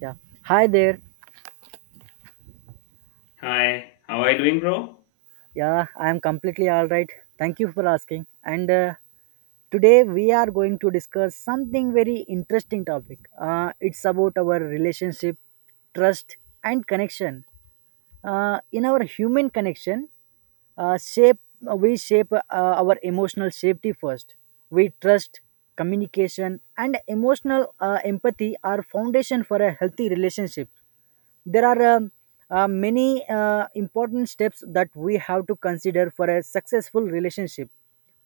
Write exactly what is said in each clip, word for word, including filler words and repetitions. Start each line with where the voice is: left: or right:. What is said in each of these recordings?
right: Yeah. Hi there.
left: Hi, how are you doing, bro?
right: Yeah, I am completely all right. Thank you for asking. And uh, Today we are going to discuss something very interesting topic. Uh, it's about our relationship, trust, and connection. Uh, in our human connection, uh, shape uh, we shape uh, our emotional safety first. We trust. Communication and emotional uh, empathy are foundation for a healthy relationship. There are um, uh, many uh, important steps that we have to consider for a successful relationship.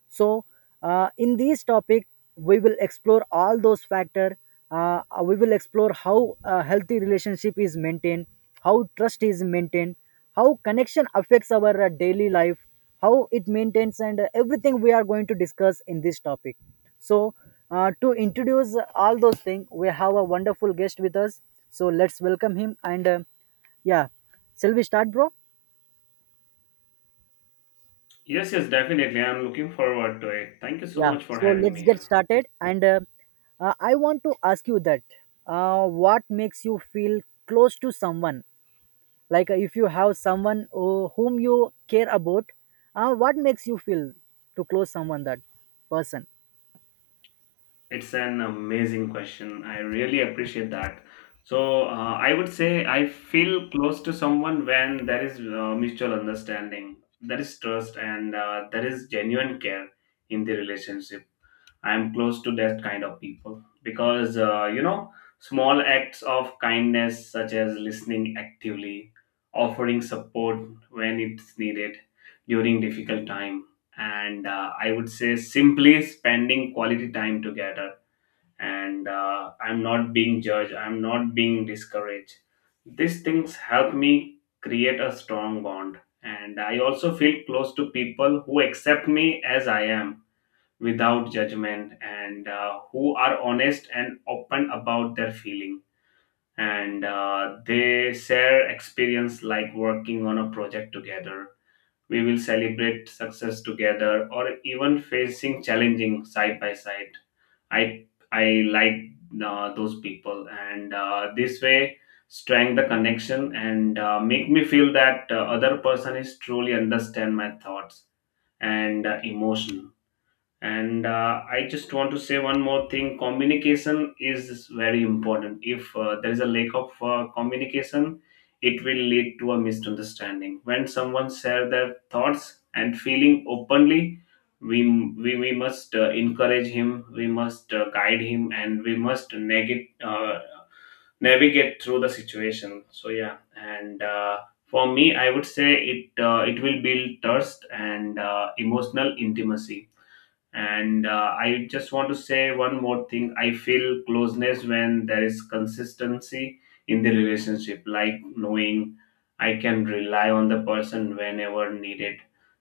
right: So uh, in this topic we will explore all those factor. Uh, we will explore how a healthy relationship is maintained, how trust is maintained, how connection affects our uh, daily life, how it maintains, and uh, everything we are going to discuss in this topic. So uh, to introduce all those things we have a wonderful guest with us. So let's welcome him and uh, yeah. Shall we start, bro?
left: Yes, yes, definitely. I'm looking forward to it. Thank you so
right: Yeah,
left: much for
right: so
left: having
right: let's
left: me
right: get
left: here.
right: started. And uh, uh, I want to ask you that uh, what makes you feel close to someone? Like uh, if you have someone uh, whom you care about, uh, what makes you feel to close someone that person?
left: It's an amazing question. I really appreciate that. So, uh, I would say I feel close to someone when there is uh, mutual understanding, there is trust, and uh, there is genuine care in the relationship. I'm close to that kind of people because, uh, you know, small acts of kindness, such as listening actively, offering support when it's needed during difficult time, and uh, I would say simply spending quality time together. And uh, I'm not being judged, I'm not being discouraged. These things help me create a strong bond. And I also feel close to people who accept me as I am without judgment, and uh, who are honest and open about their feeling, and uh, they share experience like working on a project together. We will celebrate success together or even facing challenging side by side. I i like uh, those people, and uh, this way strengthen the connection and uh, make me feel that uh, other person is truly understand my thoughts and uh, emotion. And uh, I just want to say one more thing: communication is very important. If uh, there is a lack of uh, communication, it will lead to a misunderstanding. When someone share their thoughts and feeling openly, we we, we must uh, encourage him, we must uh, guide him, and we must navigate uh, navigate through the situation. So yeah, and uh, for me I would say it uh, it will build trust and uh, emotional intimacy. And uh, I just want to say one more thing. I feel closeness when there is consistency in the relationship, like knowing I can rely on the person whenever needed.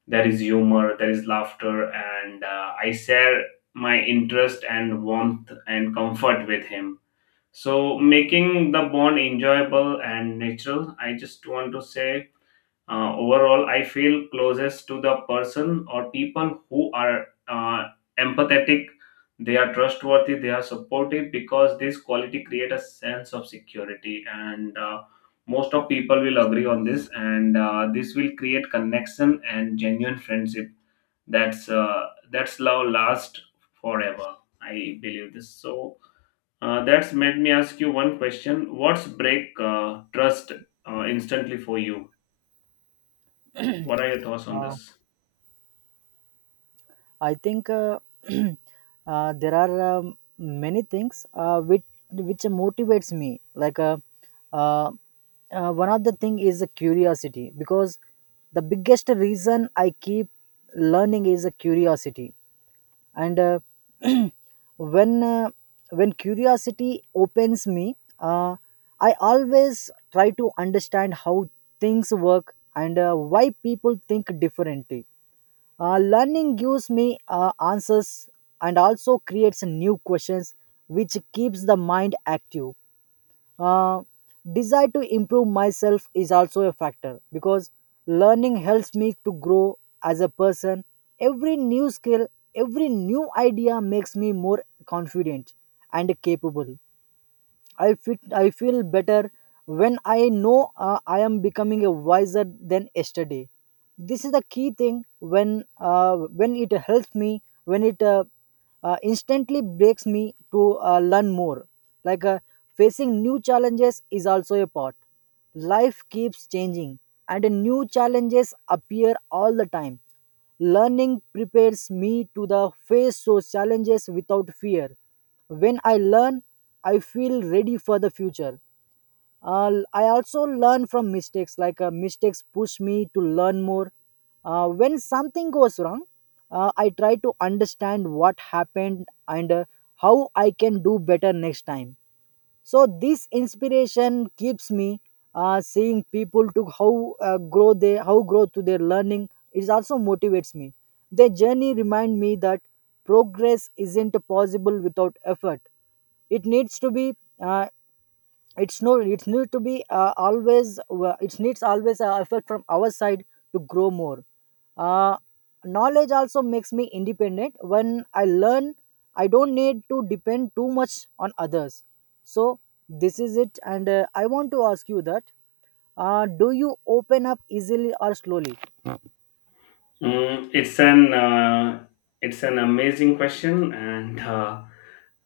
left: There is humor, there is laughter, and uh, I share my interest and warmth and comfort with him. So, making the bond enjoyable and natural, I just want to say uh, overall, I feel closest to the person or people who are uh, empathetic, they are trustworthy, they are supportive because this quality create a sense of security. And uh, most of people will agree on this, and uh, this will create connection and genuine friendship. That's uh, that's love last forever. I believe this. So uh, that's made me ask you one question: what's break uh, trust uh, instantly for you? What are your thoughts on
right: Uh,
left: this?
right: I think uh, uh, there are um, many things uh, which which motivates me. Like uh, uh, uh, one of the thing is a curiosity, because the biggest reason I keep learning is a curiosity, and uh, when uh, when curiosity opens me, uh, I always try to understand how things work and uh, why people think differently. Uh, learning gives me uh, answers and also creates new questions, which keeps the mind active. Uh, desire to improve myself is also a factor, because learning helps me to grow as a person. Every new skill, every new idea makes me more confident and capable. I fit I feel better when I know uh, I am becoming a wiser than yesterday. This is the key thing when uh, when it helps me when it uh, uh, instantly breaks me to uh, learn more. Like uh, facing new challenges is also a part. Life keeps changing and new challenges appear all the time. Learning prepares me to the face those challenges without fear. When I learn, I feel ready for the future. Uh, I also learn from mistakes. Like uh, mistakes push me to learn more. Uh, when something goes wrong, uh, I try to understand what happened and uh, how I can do better next time. So this inspiration keeps me uh, seeing people to how uh, grow they how grow to their learning. It also motivates me. Their journey remind me that progress isn't possible without effort. It needs to be uh, it's no It need to be uh, always uh, it needs always uh, effort from our side to grow more. Uh, knowledge also makes me independent. When I learn, I don't need to depend too much on others. So this is it, and uh, I want to ask you that uh, do you open up easily or slowly?
left: Mm, it's an uh, it's an amazing question, and uh,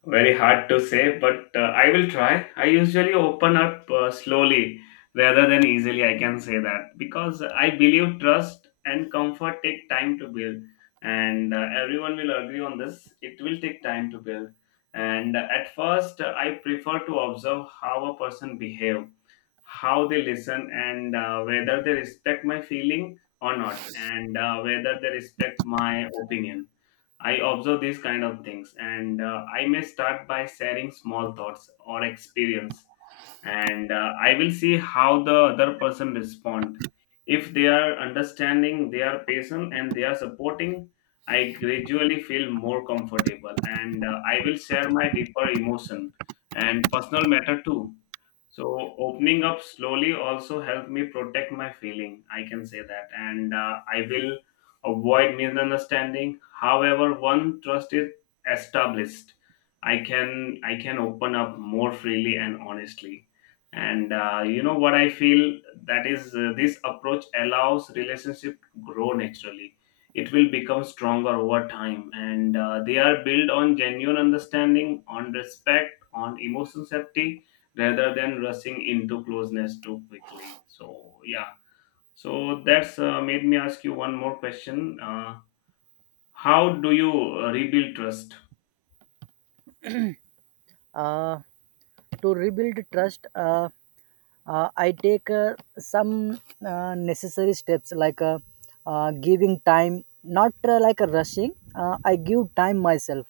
left: very hard to say, but uh, I will try. I usually open up uh, slowly rather than easily. I can say that because I believe trust and comfort take time to build, and uh, everyone will agree on this. It will take time to build, and uh, at first uh, I prefer to observe how a person behave, how they listen, and uh, whether they respect my feeling or not, and uh, whether they respect my opinion. I observe these kind of things, and uh, I may start by sharing small thoughts or experience, and uh, I will see how the other person respond. If they are understanding, they are patient, and they are supporting, I gradually feel more comfortable, and uh, I will share my deeper emotion and personal matter too. So opening up slowly also helped me protect my feeling. I can say that, and uh, I will avoid misunderstanding. However, one trust is established, I can I can open up more freely and honestly. And uh, you know what I feel that is uh, this approach allows relationship grow naturally. It will become stronger over time, and uh, they are built on genuine understanding, on respect, on emotion safety rather than rushing into closeness too quickly. So yeah, so that's uh, made me ask you one more question. Uh, how do you uh, rebuild trust?
right: Uh, to rebuild trust, uh, uh, I take uh, some uh, necessary steps, like uh, uh, giving time, not uh, like a rushing. Uh, i give time myself.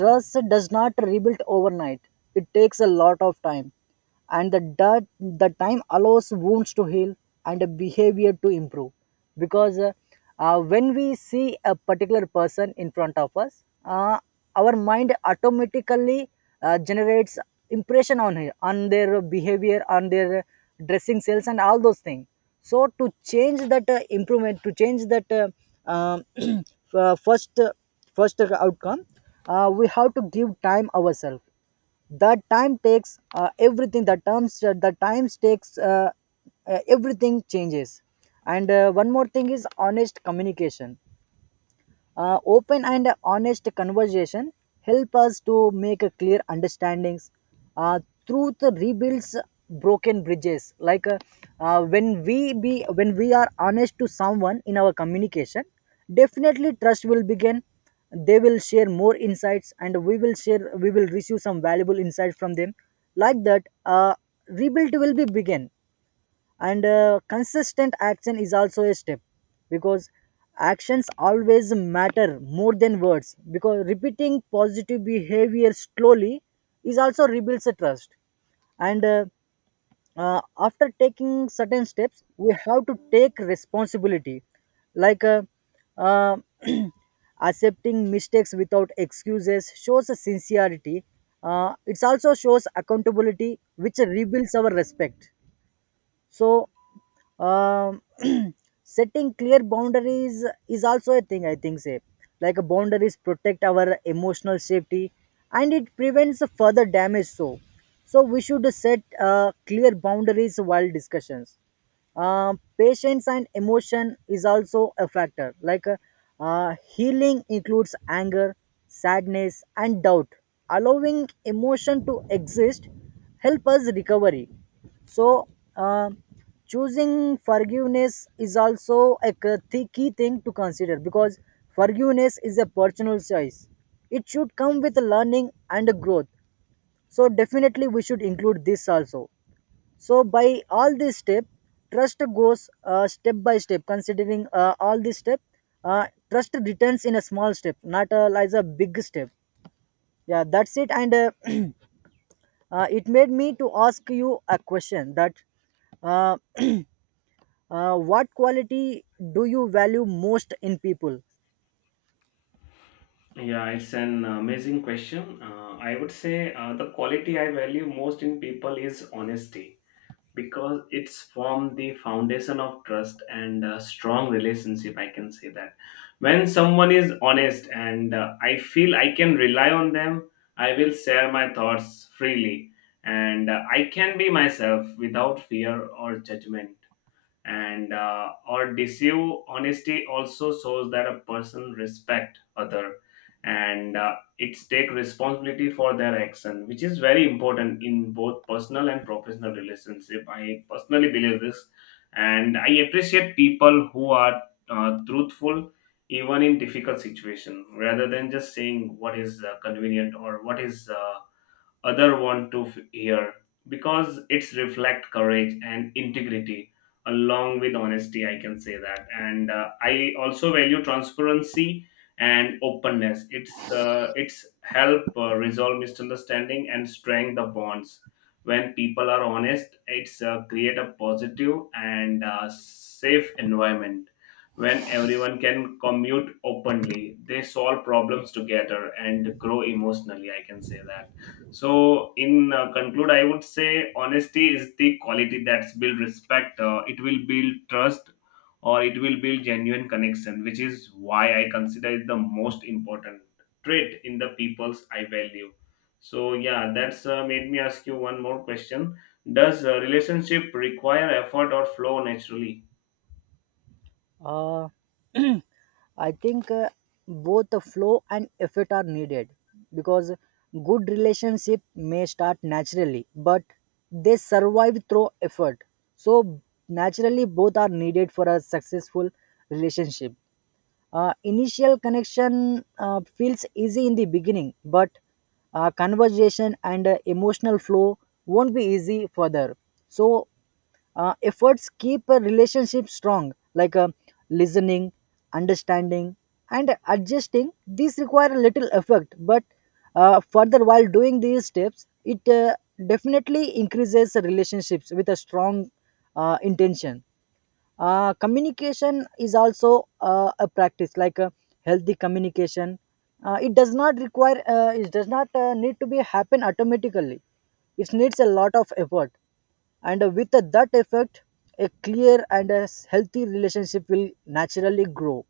right: Trust does not rebuild overnight. It takes a lot of time. And the dirt, the time allows wounds to heal and the behavior to improve. Because uh, uh, when we see a particular person in front of us, uh, our mind automatically uh, generates impression on her, on their behavior, on their dressing sales, and all those things. So to change that uh, improvement, to change that uh, um, uh, first uh, first outcome, uh, we have to give time ourselves. That time takes uh, everything. The terms, uh, the times takes uh, uh, everything changes. And uh, one more thing is honest communication. Uh, open and honest conversation help us to make a clear understandings. Uh, truth rebuilds broken bridges. Like uh, uh, when we be when we are honest to someone in our communication, definitely trust will begin. They will share more insights, and we will share. We will receive some valuable insights from them. Like that, uh, rebuild will be begin, and uh, consistent action is also a step, because actions always matter more than words, because repeating positive behavior slowly is also rebuilds a trust. And uh, uh, after taking certain steps we have to take responsibility, like uh, uh, accepting mistakes without excuses shows a sincerity. Uh, it also shows accountability which rebuilds our respect. So um, setting clear boundaries is also a thing I think say. Like boundaries protect our emotional safety and it prevents further damage. So so we should set uh, clear boundaries while discussions. Um, patience and emotion is also a factor. Like uh, uh, healing includes anger, sadness, and doubt. Allowing emotion to exist help us recovery. So, uh, choosing forgiveness is also a k- thi- key thing to consider, because forgiveness is a personal choice. It should come with learning and growth. So, definitely, we should include this also. So by all these step, trust goes uh, step by step, considering uh, all these step. Uh, trust returns in a small step, not uh, as a big step. Yeah, that's it, and uh, uh, it made me to ask you a question that uh, uh, what quality do you value most in people?
left: Yeah, it's an amazing question. Uh, I would say uh, the quality I value most in people is honesty because it's formed the foundation of trust and a strong relationship, I can say that. When someone is honest, and uh, I feel I can rely on them, I will share my thoughts freely, and uh, I can be myself without fear or judgment, and uh, or deceive. Honesty also shows that a person respect other, and uh, it's take responsibility for their action, which is very important in both personal and professional relationship. I personally believe this, and I appreciate people who are uh, truthful even in difficult situation rather than just saying what is uh, convenient or what is uh, other want to f- hear, because it's reflect courage and integrity. Along with honesty, I can say that, and uh, I also value transparency and openness. It's uh, it's help uh, resolve misunderstanding and strengthen the bonds. When people are honest, it's uh, create a positive and uh, safe environment. When everyone can commute openly, they solve problems together and grow emotionally, I can say that. So, in uh, conclude, I would say honesty is the quality that's build respect. Uh, it will build trust, or it will build genuine connection, which is why I consider it the most important trait in the peoples I value. So, yeah, that's uh, made me ask you one more question. Does uh, relationship require effort or flow naturally?
right: uh, I think uh, both the flow and effort are needed, because good relationship may start naturally, but they survive through effort. So naturally, both are needed for a successful relationship. Uh, initial connection uh, feels easy in the beginning, but uh, conversation and uh, emotional flow won't be easy further. So uh, efforts keep a relationship strong, like uh, listening, understanding, and adjusting. These require a little effort, but uh, further while doing these steps it uh, definitely increases the relationships with a strong uh, intention. Uh, communication is also uh, a practice. Like uh, healthy communication, uh, it does not require uh, it does not uh, need to be happen automatically. It needs a lot of effort, and uh, with uh, that effect a clear and a s- healthy relationship will naturally grow.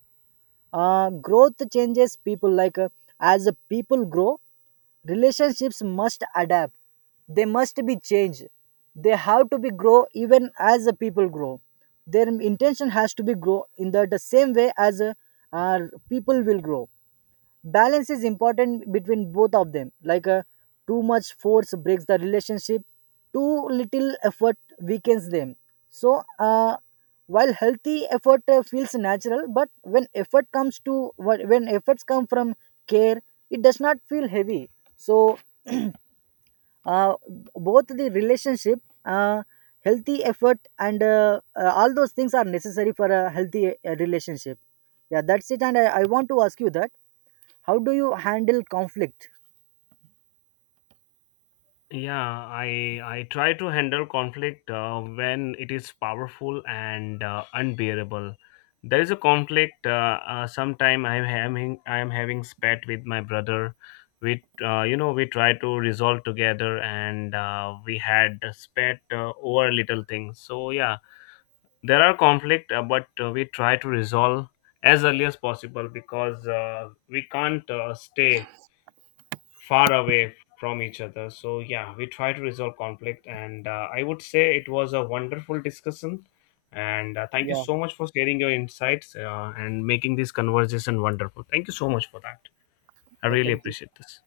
right: Uh, growth changes people. Like uh, as the people grow, relationships must adapt. They must be changed. They have to be grow even as the people grow. Their intention has to be grow in the, the same way as uh, uh, people will grow. Balance is important between both of them. Like uh, too much force breaks the relationship. Too little effort weakens them. So uh, while healthy effort uh, feels natural, but when effort comes to when efforts come from care, it does not feel heavy. So uh, both the relationship uh, healthy effort and uh, uh, all those things are necessary for a healthy uh, relationship. Yeah, that's it, and I, I want to ask you that how do you handle conflict?
left: Yeah, I I try to handle conflict uh, when it is powerful and uh, unbearable. There is a conflict. Uh, uh, sometime I'm having I'm having spat with my brother. We uh, you know we try to resolve together, and uh, we had a spat uh, over little things. So yeah, there are conflict, uh, but uh, we try to resolve as early as possible because uh, we can't uh, stay far away from each other. So yeah, we try to resolve conflict, and uh, I would say it was a wonderful discussion. And uh, thank you
right: Yeah,
left: so much for sharing your insights uh, and making this conversation wonderful. Thank you so much for that. I
right: yeah.
left: really
right: Thank
left: appreciate
right: you.
left: this.